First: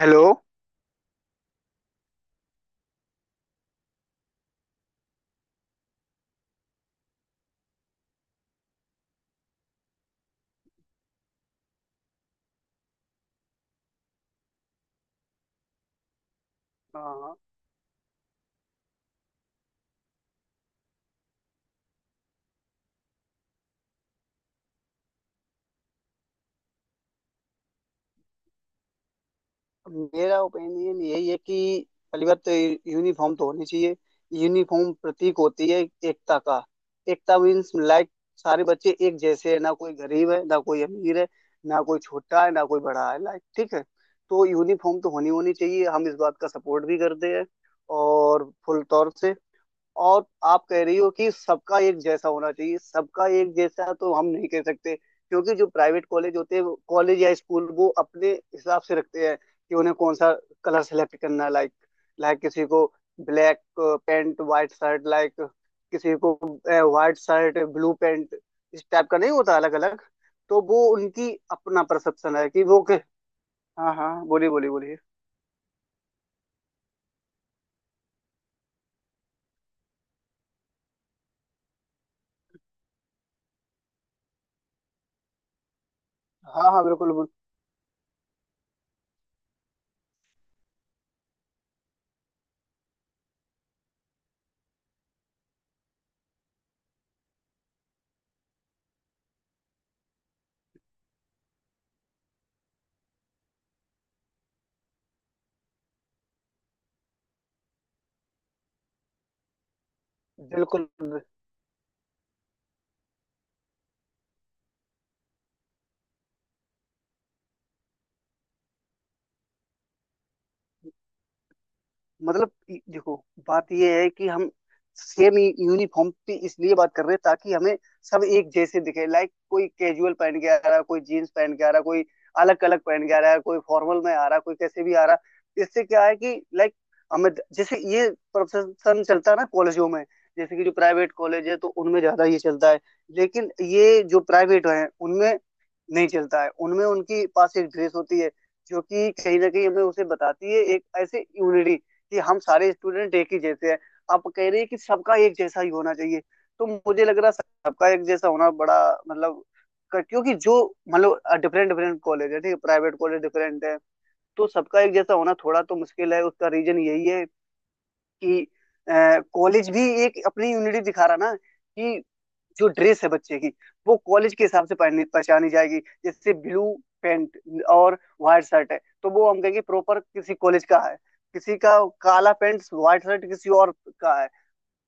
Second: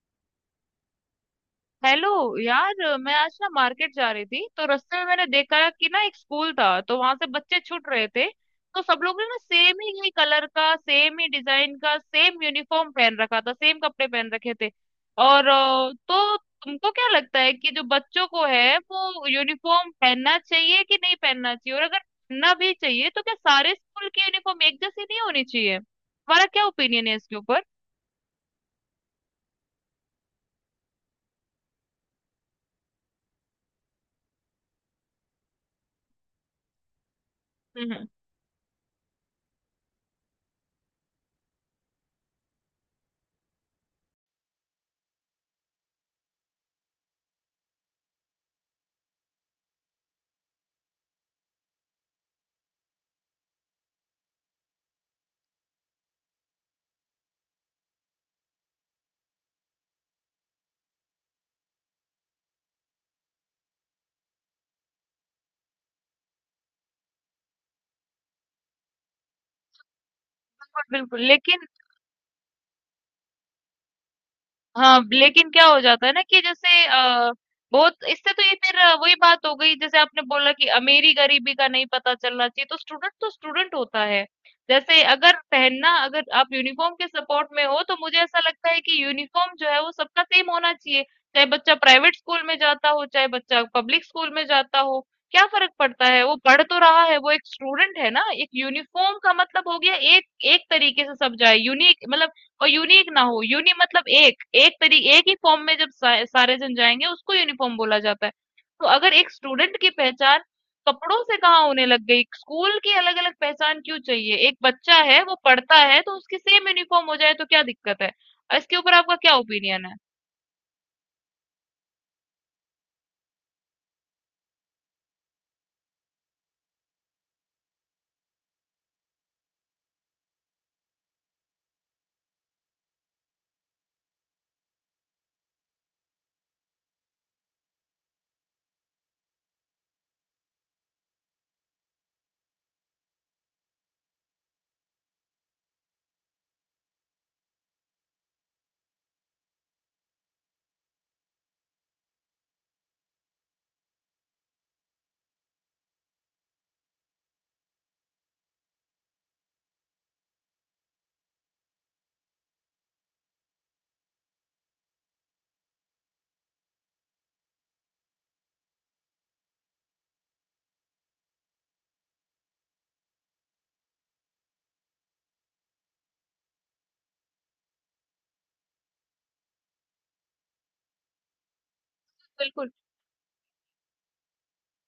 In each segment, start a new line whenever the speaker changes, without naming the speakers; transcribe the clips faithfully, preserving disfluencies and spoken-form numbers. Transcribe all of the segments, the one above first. Hello.
Hello. यार, मैं आज ना मार्केट जा रही थी तो रास्ते में मैंने देखा कि ना एक स्कूल था। तो वहां से बच्चे छूट रहे थे। तो सब लोग ने ना सेम ही कलर का, सेम ही डिजाइन का, सेम यूनिफॉर्म पहन रखा था, सेम कपड़े पहन रखे थे। और अ, तो तुमको क्या
हाँ,
लगता है कि जो बच्चों को है वो यूनिफॉर्म पहनना चाहिए कि नहीं पहनना चाहिए? और अगर पहनना भी चाहिए तो क्या सारे स्कूल की यूनिफॉर्म एक जैसी नहीं होनी चाहिए? तुम्हारा क्या ओपिनियन है इसके ऊपर?
मेरा ओपिनियन यही है कि पहली बात तो यूनिफॉर्म तो होनी चाहिए। यूनिफॉर्म प्रतीक होती है एकता का। एकता मीन्स
हम्म।
लाइक सारे बच्चे एक जैसे हैं, ना कोई गरीब है ना कोई अमीर है, ना कोई छोटा है ना कोई बड़ा है, लाइक ठीक है। तो यूनिफॉर्म तो होनी होनी चाहिए, हम इस बात का सपोर्ट भी करते हैं और फुल तौर से। और आप कह रही हो कि सबका एक जैसा होना चाहिए, सबका एक जैसा तो हम नहीं कह सकते, क्योंकि जो प्राइवेट कॉलेज होते हैं, कॉलेज या स्कूल, वो अपने हिसाब से रखते हैं कि उन्हें कौन सा कलर सेलेक्ट करना है। लाइक लाइक किसी को black pant white shirt, like किसी को वाइट शर्ट ब्लू पैंट, इस टाइप का नहीं होता, अलग अलग। तो वो
बिल्कुल, बिल्कुल।
उनकी
लेकिन
अपना परसेप्शन है कि वो के। हाँ हाँ, बोलिए बोलिए बोलिए।
हाँ, लेकिन क्या हो जाता है ना कि जैसे अ, बहुत इससे तो ये फिर अ, वही बात हो गई, जैसे आपने बोला कि अमीरी गरीबी का नहीं पता चलना चाहिए। तो स्टूडेंट तो स्टूडेंट होता है। जैसे अगर पहनना, अगर आप
हाँ हाँ,
यूनिफॉर्म के
बिल्कुल
सपोर्ट में हो, तो मुझे ऐसा लगता है कि यूनिफॉर्म जो है वो सबका सेम होना चाहिए। चाहे बच्चा प्राइवेट स्कूल में जाता हो, चाहे बच्चा पब्लिक स्कूल में जाता हो, क्या फर्क पड़ता है? वो पढ़ तो रहा है, वो एक स्टूडेंट है ना। एक यूनिफॉर्म का मतलब हो गया, एक एक तरीके से सब जाए। यूनिक मतलब, और यूनिक ना हो, यूनि मतलब एक, एक तरी एक ही फॉर्म में जब सा, सारे जन जाएंगे, उसको यूनिफॉर्म बोला जाता है। तो अगर एक स्टूडेंट की पहचान
बिल्कुल।
कपड़ों से कहाँ होने लग गई? स्कूल की अलग अलग पहचान क्यों चाहिए? एक बच्चा है वो पढ़ता है, तो उसकी सेम यूनिफॉर्म हो जाए तो क्या दिक्कत है? इसके ऊपर आपका क्या ओपिनियन है?
मतलब इ- देखो बात यह है कि हम सेम यूनिफॉर्म पे इसलिए बात कर रहे हैं ताकि हमें सब एक जैसे दिखे। लाइक कोई कैजुअल पहन के आ रहा है, कोई जीन्स पहन के आ रहा है, कोई अलग अलग पहन के आ रहा है, कोई फॉर्मल में आ रहा है, कोई कैसे भी आ रहा है। इससे क्या है कि लाइक हमें जैसे ये प्रोफेशन चलता है ना कॉलेजों में। जैसे कि जो प्राइवेट कॉलेज है तो उनमें ज्यादा ये चलता है, लेकिन ये जो प्राइवेट है उनमें नहीं चलता है। उनमें उनके पास एक ड्रेस होती है जो कि कहीं ना कहीं हमें उसे बताती है एक ऐसे यूनिटी कि हम सारे स्टूडेंट एक ही जैसे हैं। आप कह रहे हैं कि सबका एक जैसा ही होना चाहिए, तो मुझे लग रहा है सबका एक जैसा होना बड़ा, मतलब क- क्योंकि जो, मतलब डिफरेंट डिफरेंट कॉलेज है, ठीक है, प्राइवेट कॉलेज डिफरेंट है। तो सबका एक जैसा होना थोड़ा तो मुश्किल है, उसका रीजन यही है कि कॉलेज भी एक अपनी यूनिटी दिखा रहा ना, कि जो ड्रेस है बच्चे की वो कॉलेज के हिसाब से पहनी- पहचानी जाएगी। जैसे ब्लू पैंट और व्हाइट शर्ट है तो वो हम कहेंगे प्रॉपर किसी कॉलेज का है, किसी का काला पैंट
बिल्कुल।
व्हाइट शर्ट किसी और का है।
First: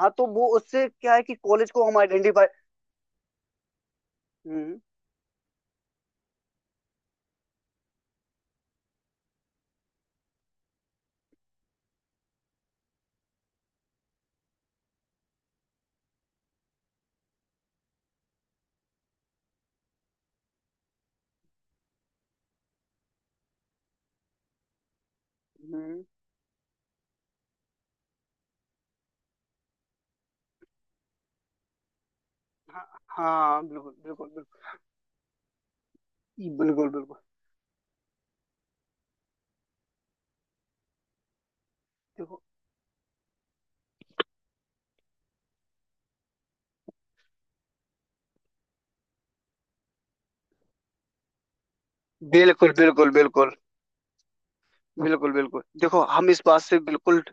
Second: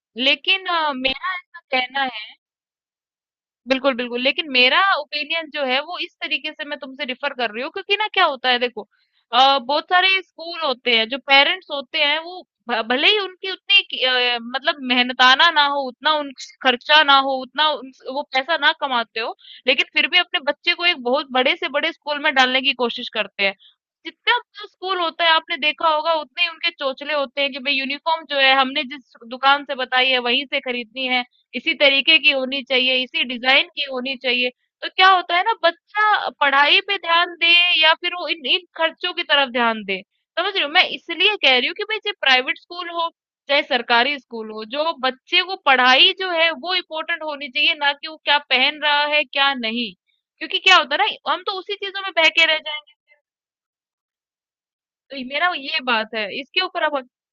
हाँ, तो वो
लेकिन
उससे
अ,
क्या है
मेरा
कि
ऐसा
कॉलेज को हम
कहना,
आइडेंटिफाई।
बिल्कुल, बिल्कुल। लेकिन मेरा
हम्म।
ओपिनियन जो है वो इस तरीके से मैं तुमसे डिफर कर रही हूँ, क्योंकि ना क्या होता है, देखो अ, बहुत सारे स्कूल होते हैं, जो पेरेंट्स होते हैं वो भ भले ही उनकी उतनी कि अ, मतलब मेहनताना ना हो, उतना उन खर्चा ना हो, उतना उन वो पैसा ना कमाते हो, लेकिन फिर भी अपने बच्चे को एक बहुत बड़े से बड़े स्कूल में डालने की कोशिश करते हैं। जितना बड़ा स्कूल होता है आपने देखा
हम्म,
होगा उतने ही उनके चोचले होते हैं कि भाई यूनिफॉर्म जो है हमने जिस दुकान से बताई है वहीं से खरीदनी है। इसी तरीके की होनी
हाँ
चाहिए, इसी डिजाइन
हाँ,
की
बिल्कुल
होनी
बिल्कुल
चाहिए।
बिल्कुल।
तो क्या होता है ना, बच्चा पढ़ाई
बिल्कुल
पे
बिल्कुल
ध्यान दे या फिर वो इन इन खर्चों की तरफ ध्यान दे। समझ रहे हो? मैं इसलिए कह रही हूँ कि भाई चाहे
देखो,
प्राइवेट स्कूल हो, चाहे सरकारी स्कूल हो, जो बच्चे को पढ़ाई जो है वो इम्पोर्टेंट होनी चाहिए, ना कि वो क्या पहन रहा है, क्या नहीं। क्योंकि क्या होता है ना, हम तो उसी चीजों में बहके रह
बिल्कुल
जाएंगे।
बिल्कुल बिल्कुल।
तो
बिल्कुल
मेरा
बिल्कुल
ये
देखो,
बात है,
हम इस
इसके
बात से
ऊपर आप।
बिल्कुल।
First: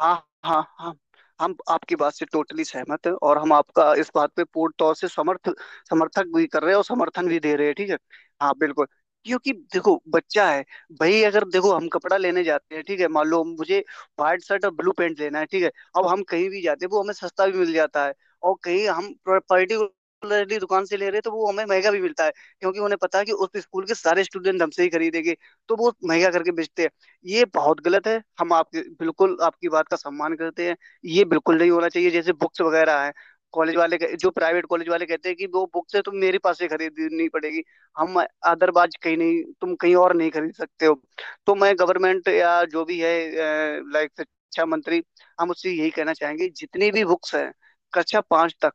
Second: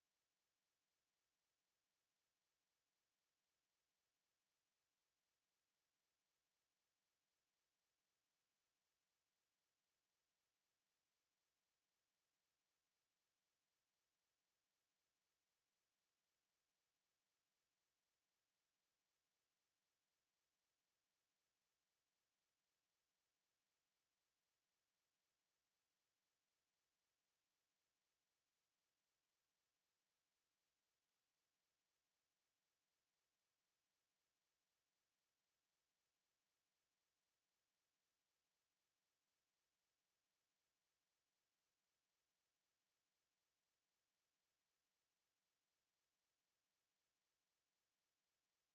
हाँ हाँ हाँ, हम आपकी बात से टोटली सहमत हैं और हम आपका इस बात पे पूर्ण तौर से समर्थ, समर्थक भी कर रहे हैं और समर्थन भी दे रहे हैं, ठीक है। हाँ बिल्कुल। क्योंकि देखो, बच्चा है भाई, अगर देखो हम कपड़ा लेने जाते हैं, ठीक है, मान लो मुझे व्हाइट शर्ट और ब्लू पैंट लेना है, ठीक है। अब हम कहीं भी जाते हैं वो हमें सस्ता भी मिल जाता है, और कहीं हम पर्टिकुलरली दुकान से ले रहे हैं तो वो हमें महंगा भी मिलता है, क्योंकि उन्हें पता है कि उस स्कूल के सारे स्टूडेंट हमसे ही खरीदेंगे तो वो महंगा करके बेचते हैं। ये बहुत गलत है, हम आपके, बिल्कुल आपकी बात का सम्मान करते हैं। ये बिल्कुल नहीं होना चाहिए। जैसे बुक्स वगैरह हैं, कॉलेज वाले कह- जो प्राइवेट कॉलेज वाले कहते हैं कि वो बुक्स है तुम मेरे पास से खरीदनी पड़ेगी, हम, अदरवाइज कहीं नहीं, तुम कहीं और नहीं खरीद सकते हो। तो मैं गवर्नमेंट या जो भी है लाइक शिक्षा मंत्री, हम उससे यही कहना चाहेंगे, जितनी भी बुक्स हैं कक्षा पांच तक,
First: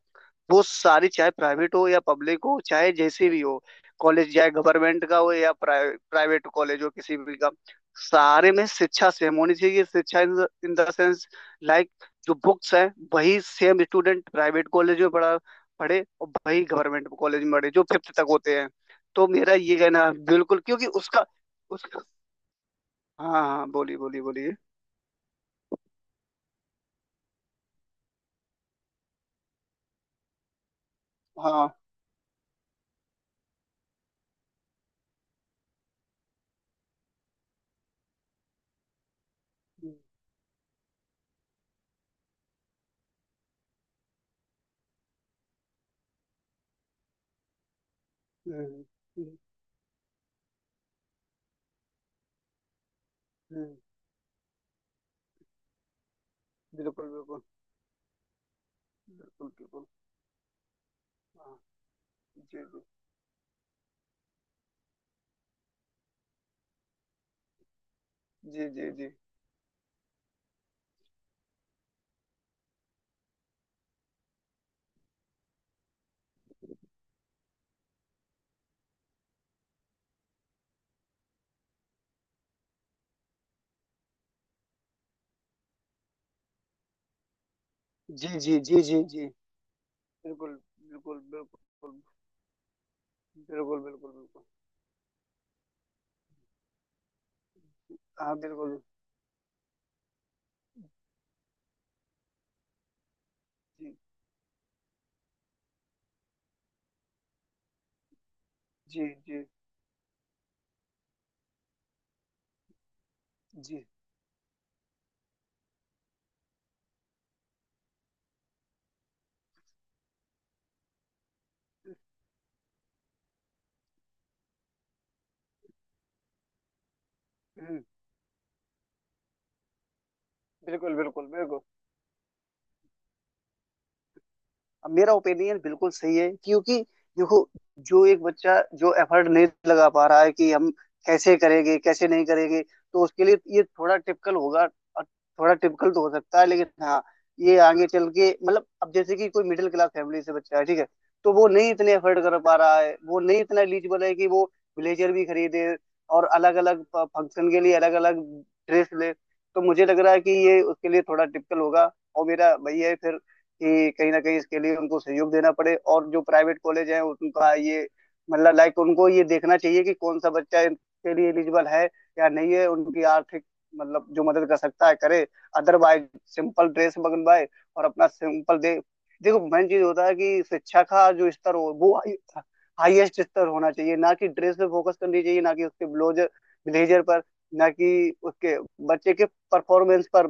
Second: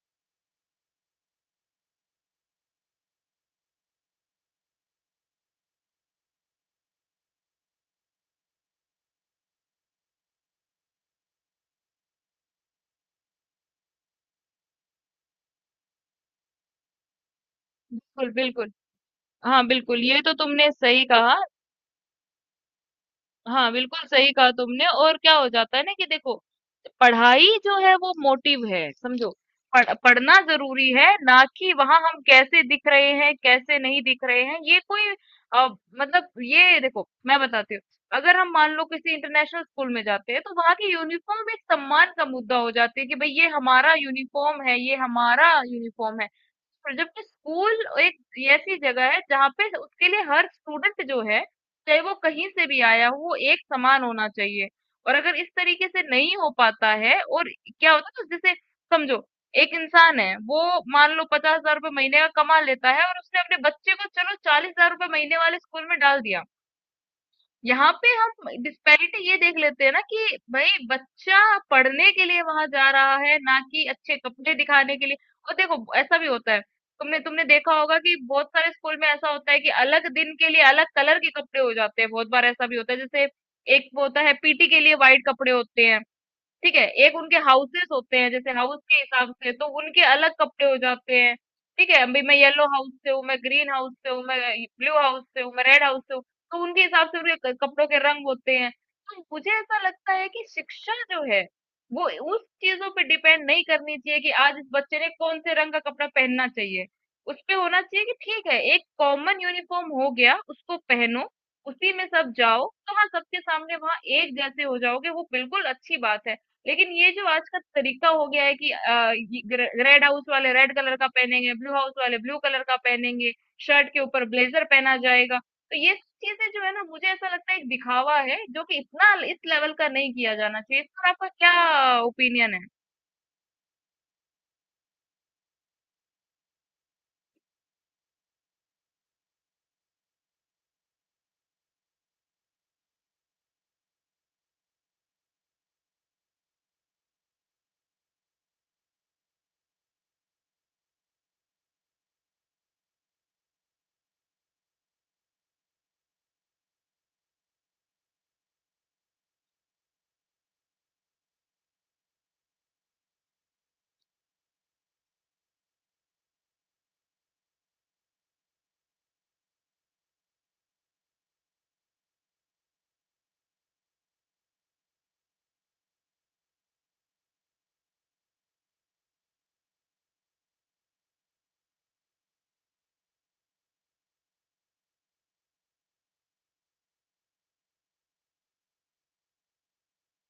वो सारी चाहे प्राइवेट हो या पब्लिक हो, चाहे जैसे भी हो, कॉलेज चाहे गवर्नमेंट का हो या प्राइवेट कॉलेज हो, किसी भी का, सारे में शिक्षा सेम होनी चाहिए। शिक्षा इन द सेंस लाइक जो बुक्स है वही सेम, स्टूडेंट प्राइवेट कॉलेज में पढ़ा पढ़े और वही गवर्नमेंट कॉलेज में पढ़े, जो फिफ्थ तक
बिल्कुल,
होते हैं।
बिल्कुल।
तो मेरा
हाँ,
ये
बिल्कुल,
कहना है,
ये तो
बिल्कुल,
तुमने
क्योंकि
सही
उसका,
कहा।
उसका। हाँ हाँ,
हाँ,
बोलिए
बिल्कुल
बोलिए
सही कहा
बोलिए।
तुमने। और क्या हो जाता है ना कि देखो, पढ़ाई जो है वो मोटिव है, समझो। पढ़, पढ़ना जरूरी है, ना कि
हाँ।
वहां हम कैसे दिख रहे हैं, कैसे नहीं दिख रहे हैं, ये कोई। अ, मतलब ये देखो मैं बताती हूँ, अगर हम मान लो किसी इंटरनेशनल स्कूल
हम्म।
में जाते हैं तो वहां की यूनिफॉर्म एक सम्मान का मुद्दा हो जाती है कि भाई ये हमारा यूनिफॉर्म है, ये हमारा यूनिफॉर्म है। और जबकि स्कूल एक ऐसी
हम्म।
जगह है जहाँ पे उसके लिए हर स्टूडेंट जो है, चाहे वो कहीं से भी आया हो, वो एक
हम्म।
समान होना चाहिए। और अगर इस तरीके से नहीं हो पाता
बिल्कुल
है,
बिल्कुल
और क्या होता है ना, जैसे समझो
बिल्कुल
एक
बिल्कुल।
इंसान है, वो मान लो
हाँ।
पचास हजार रुपये महीने का
जी
कमा
जी
लेता है, और उसने अपने बच्चे को चलो चालीस हजार रुपये महीने वाले स्कूल में डाल दिया। यहाँ पे हम
जी जी जी।
डिस्पैरिटी ये देख लेते हैं ना कि भाई बच्चा पढ़ने के लिए वहां जा रहा है, ना कि अच्छे कपड़े दिखाने के लिए। और देखो ऐसा भी होता है, तुमने तुमने देखा होगा कि बहुत सारे स्कूल में ऐसा होता है कि अलग दिन के लिए अलग कलर के कपड़े हो जाते हैं। बहुत बार ऐसा भी होता है, जैसे एक वो होता है पीटी के लिए वाइट कपड़े होते हैं, ठीक है, एक उनके हाउसेस होते
जी
हैं। जैसे
जी
हाउस
जी
के
जी जी।
हिसाब से तो उनके अलग
बिल्कुल
कपड़े हो जाते
बिल्कुल
हैं, ठीक
बिल्कुल।
है। अभी मैं येलो हाउस से हूँ, मैं ग्रीन
बिल्कुल
हाउस से
बिल्कुल
हूँ, मैं
बिल्कुल।
ब्लू हाउस से हूँ, मैं रेड हाउस से हूँ। तो उनके हिसाब से उनके क- कपड़ों के रंग
हाँ
होते हैं।
बिल्कुल।
तो मुझे ऐसा लगता है कि शिक्षा जो है वो उस चीजों पे डिपेंड नहीं करनी चाहिए कि आज इस बच्चे ने कौन से रंग का कपड़ा पहनना चाहिए। उस पे होना चाहिए कि ठीक है, एक
जी जी
कॉमन
जी
यूनिफॉर्म हो गया, उसको पहनो, उसी में सब जाओ। तो हाँ, सबके सामने
जी।
वहां एक जैसे हो जाओगे, वो बिल्कुल अच्छी बात है। लेकिन ये जो आज का तरीका हो गया है कि अ, ये ग्रे- रेड हाउस वाले रेड कलर का पहनेंगे, ब्लू हाउस वाले ब्लू कलर का पहनेंगे, शर्ट के ऊपर ब्लेजर पहना जाएगा, तो ये चीजें जो है ना, मुझे ऐसा लगता है एक
हम्म,
दिखावा है, जो कि इतना इस लेवल का नहीं किया जाना चाहिए। इस
बिल्कुल
पर आपका
बिल्कुल बिल्कुल।
क्या ओपिनियन है?
अब मेरा ओपिनियन बिल्कुल सही है, क्योंकि देखो, जो एक बच्चा जो एफर्ट नहीं लगा पा रहा है कि हम कैसे करेंगे कैसे नहीं करेंगे, तो उसके लिए ये थोड़ा टिपिकल होगा। और थोड़ा टिपिकल तो हो सकता है, लेकिन हाँ, ये आगे चल के, मतलब, अब जैसे कि कोई मिडिल क्लास फैमिली से बच्चा है, ठीक है, तो वो नहीं इतने एफर्ट कर पा रहा है, वो नहीं इतना एलिजिबल है कि वो ब्लेजर भी खरीदे और अलग अलग फंक्शन के लिए अलग अलग ड्रेस ले। तो मुझे लग रहा है कि ये उसके लिए थोड़ा टिपिकल होगा। और मेरा भैया फिर, कि कहीं ना कहीं इसके लिए उनको सहयोग देना पड़े, और जो प्राइवेट कॉलेज हैं उनका ये, मतलब लाइक उनको ये देखना चाहिए कि कौन सा बच्चा इनके लिए एलिजिबल है या नहीं है, उनकी आर्थिक, मतलब जो मदद कर सकता है करे, अदरवाइज सिंपल ड्रेस बनवाए और अपना सिंपल दे। देखो मेन चीज होता है कि शिक्षा का जो स्तर हो, वो हाईएस्ट स्तर होना चाहिए, ना कि ड्रेस पे फोकस करनी चाहिए, ना कि उसके ब्लाउजर, ब्लेजर पर, ना कि उसके, बच्चे के, परफॉर्मेंस पर।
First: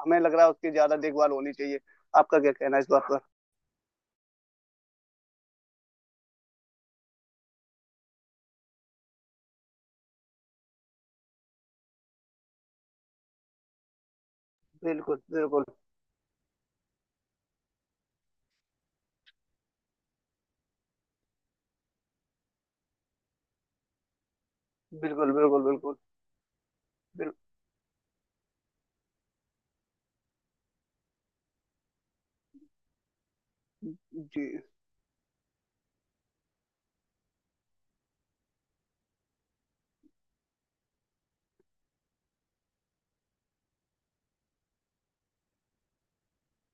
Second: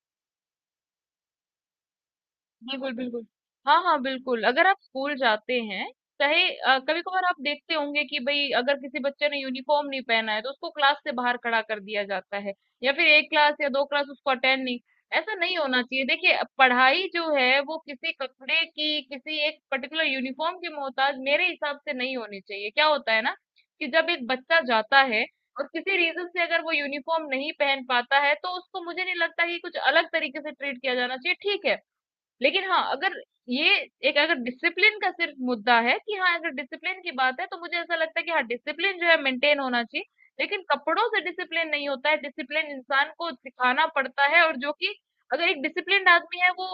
हमें लग रहा है उसकी ज्यादा देखभाल होनी चाहिए। आपका क्या कहना है इस
बिल्कुल,
बात पर?
बिल्कुल। हाँ, हाँ, बिल्कुल। अगर आप स्कूल जाते हैं, चाहे अ, कभी-कभार आप देखते होंगे कि भई अगर किसी बच्चे ने यूनिफॉर्म नहीं पहना है, तो उसको क्लास से बाहर खड़ा कर दिया जाता है, या फिर एक क्लास या दो क्लास उसको अटेंड नहीं।
बिल्कुल
ऐसा नहीं
बिल्कुल
होना चाहिए। देखिए अ, पढ़ाई जो है वो किसी कपड़े की, किसी एक पर्टिकुलर यूनिफॉर्म की मोहताज मेरे हिसाब से नहीं होनी चाहिए। क्या होता है ना कि जब एक बच्चा जाता है
बिल्कुल। बिल्कुल
और
बिल्कुल,
किसी रीज़न से अगर वो यूनिफॉर्म
बिल,
नहीं पहन पाता है, तो उसको मुझे नहीं लगता कि कुछ अलग तरीके से ट्रीट किया जाना चाहिए। ठीक है, लेकिन हाँ, अगर ये एक, अगर
जी
डिसिप्लिन का सिर्फ मुद्दा है, कि हाँ अगर डिसिप्लिन की बात है, तो मुझे ऐसा लगता है कि हाँ, डिसिप्लिन जो है मेंटेन होना चाहिए। लेकिन कपड़ों से डिसिप्लिन नहीं होता है, डिसिप्लिन इंसान को सिखाना पड़ता है। और जो कि अगर एक डिसिप्लिन्ड आदमी है, वो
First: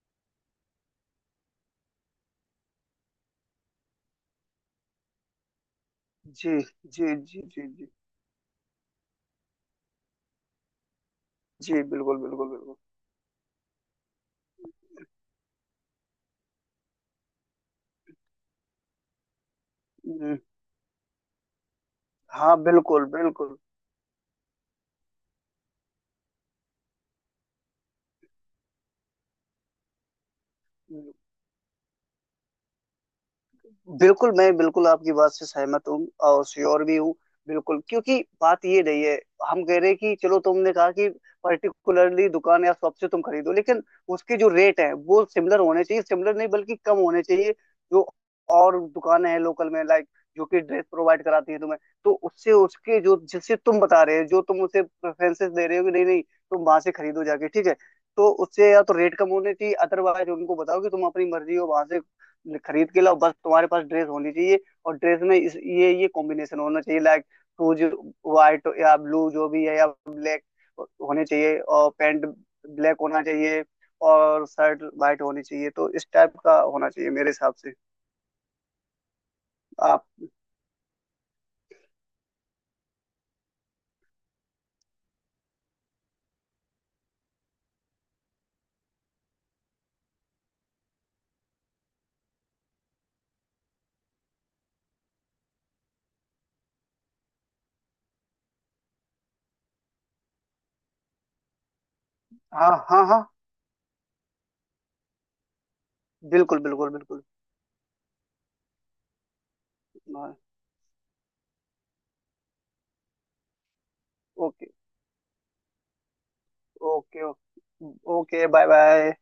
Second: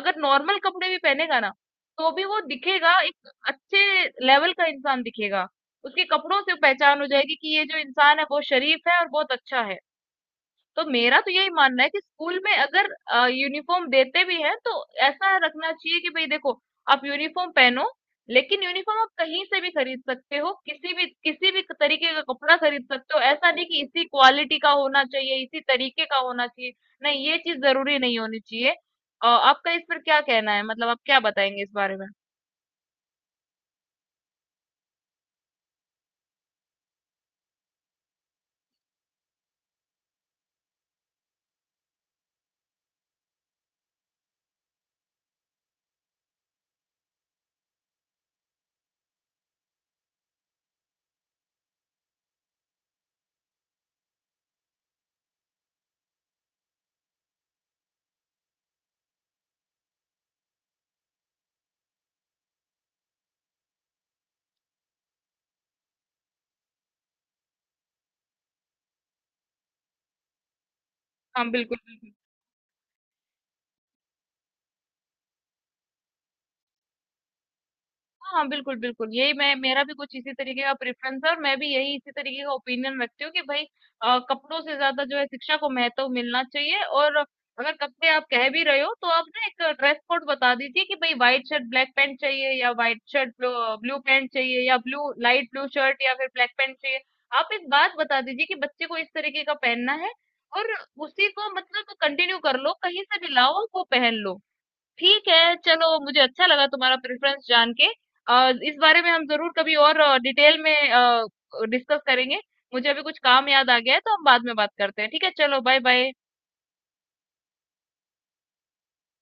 अगर नॉर्मल कपड़े भी पहनेगा ना, तो भी वो दिखेगा, एक अच्छे लेवल का इंसान दिखेगा। उसके कपड़ों
जी
से पहचान हो
जी
जाएगी
जी
कि
जी
ये जो
जी
इंसान है बहुत शरीफ है और बहुत अच्छा है। तो मेरा तो यही मानना
जी।
है कि
बिल्कुल
स्कूल
बिल्कुल
में
बिल्कुल।
अगर यूनिफॉर्म देते भी हैं तो ऐसा रखना चाहिए कि भाई देखो, आप यूनिफॉर्म पहनो, लेकिन यूनिफॉर्म आप कहीं से भी खरीद सकते
हम्म,
हो, किसी भी किसी भी तरीके का कपड़ा
हाँ
खरीद
बिल्कुल
सकते हो। ऐसा
बिल्कुल।
नहीं कि इसी क्वालिटी का होना चाहिए, इसी तरीके का होना चाहिए। नहीं, ये चीज जरूरी नहीं होनी चाहिए। अ, आपका इस पर क्या कहना है? मतलब आप क्या बताएंगे इस बारे में?
बिल्कुल मैं बिल्कुल आपकी बात से सहमत हूँ और श्योर भी हूँ। बिल्कुल, क्योंकि बात ये नहीं है। हम कह रहे हैं कि चलो तुमने कहा कि पर्टिकुलरली दुकान या शॉप से तुम खरीदो, लेकिन उसके जो रेट है वो सिमिलर होने चाहिए, सिमिलर नहीं बल्कि कम होने चाहिए, जो और दुकानें हैं लोकल में लाइक, जो कि ड्रेस प्रोवाइड कराती है तुम्हें। तो उससे उसके जो, जिससे तुम बता रहे हो, जो तुम उसे प्रेफरेंसेस दे रहे हो कि नहीं नहीं तुम वहां से खरीदो जाके, ठीक है, तो उससे या तो रेट कम होने चाहिए, अदरवाइज उनको बताओ कि तुम अपनी मर्जी हो वहां से खरीद के लाओ, बस तुम्हारे पास ड्रेस होनी चाहिए। और ड्रेस में इस ये ये कॉम्बिनेशन होना चाहिए लाइक, शूज व्हाइट या ब्लू जो भी है या ब्लैक होने
हाँ,
चाहिए,
बिल्कुल
और
बिल्कुल।
पैंट ब्लैक होना चाहिए, और शर्ट व्हाइट होनी चाहिए, तो इस टाइप का होना चाहिए मेरे हिसाब से।
हाँ, हाँ, बिल्कुल, बिल्कुल। यही मैं, मेरा भी
आप,
कुछ इसी तरीके का प्रेफ़रेंस है, और मैं भी यही इसी तरीके का ओपिनियन रखती हूँ कि भई अ, कपड़ों से ज़्यादा जो है शिक्षा को महत्व मिलना चाहिए। और अगर कपड़े आप कह भी रहे हो, तो आप ना एक ड्रेस कोड बता दीजिए कि भई व्हाइट शर्ट ब्लैक पैंट चाहिए, या व्हाइट शर्ट ब्लू अ, ब्लू पैंट चाहिए, या ब्लू लाइट ब्लू शर्ट या फिर ब्लैक पैंट चाहिए। आप एक बात बता दीजिए कि बच्चे को इस तरीके का पहनना है, और उसी को मतलब कंटिन्यू कर
हाँ
लो, कहीं
हाँ
से
हाँ,
भी लाओ, वो पहन लो। ठीक है, चलो मुझे अच्छा
बिल्कुल
लगा
बिल्कुल
तुम्हारा
बिल्कुल।
प्रेफरेंस जान के। और इस बारे में हम जरूर कभी और डिटेल में डिस्कस करेंगे। मुझे अभी कुछ काम याद आ गया है तो हम बाद में
ओके।
बात करते हैं, ठीक है? चलो, bye bye.
Okay. Okay, bye bye.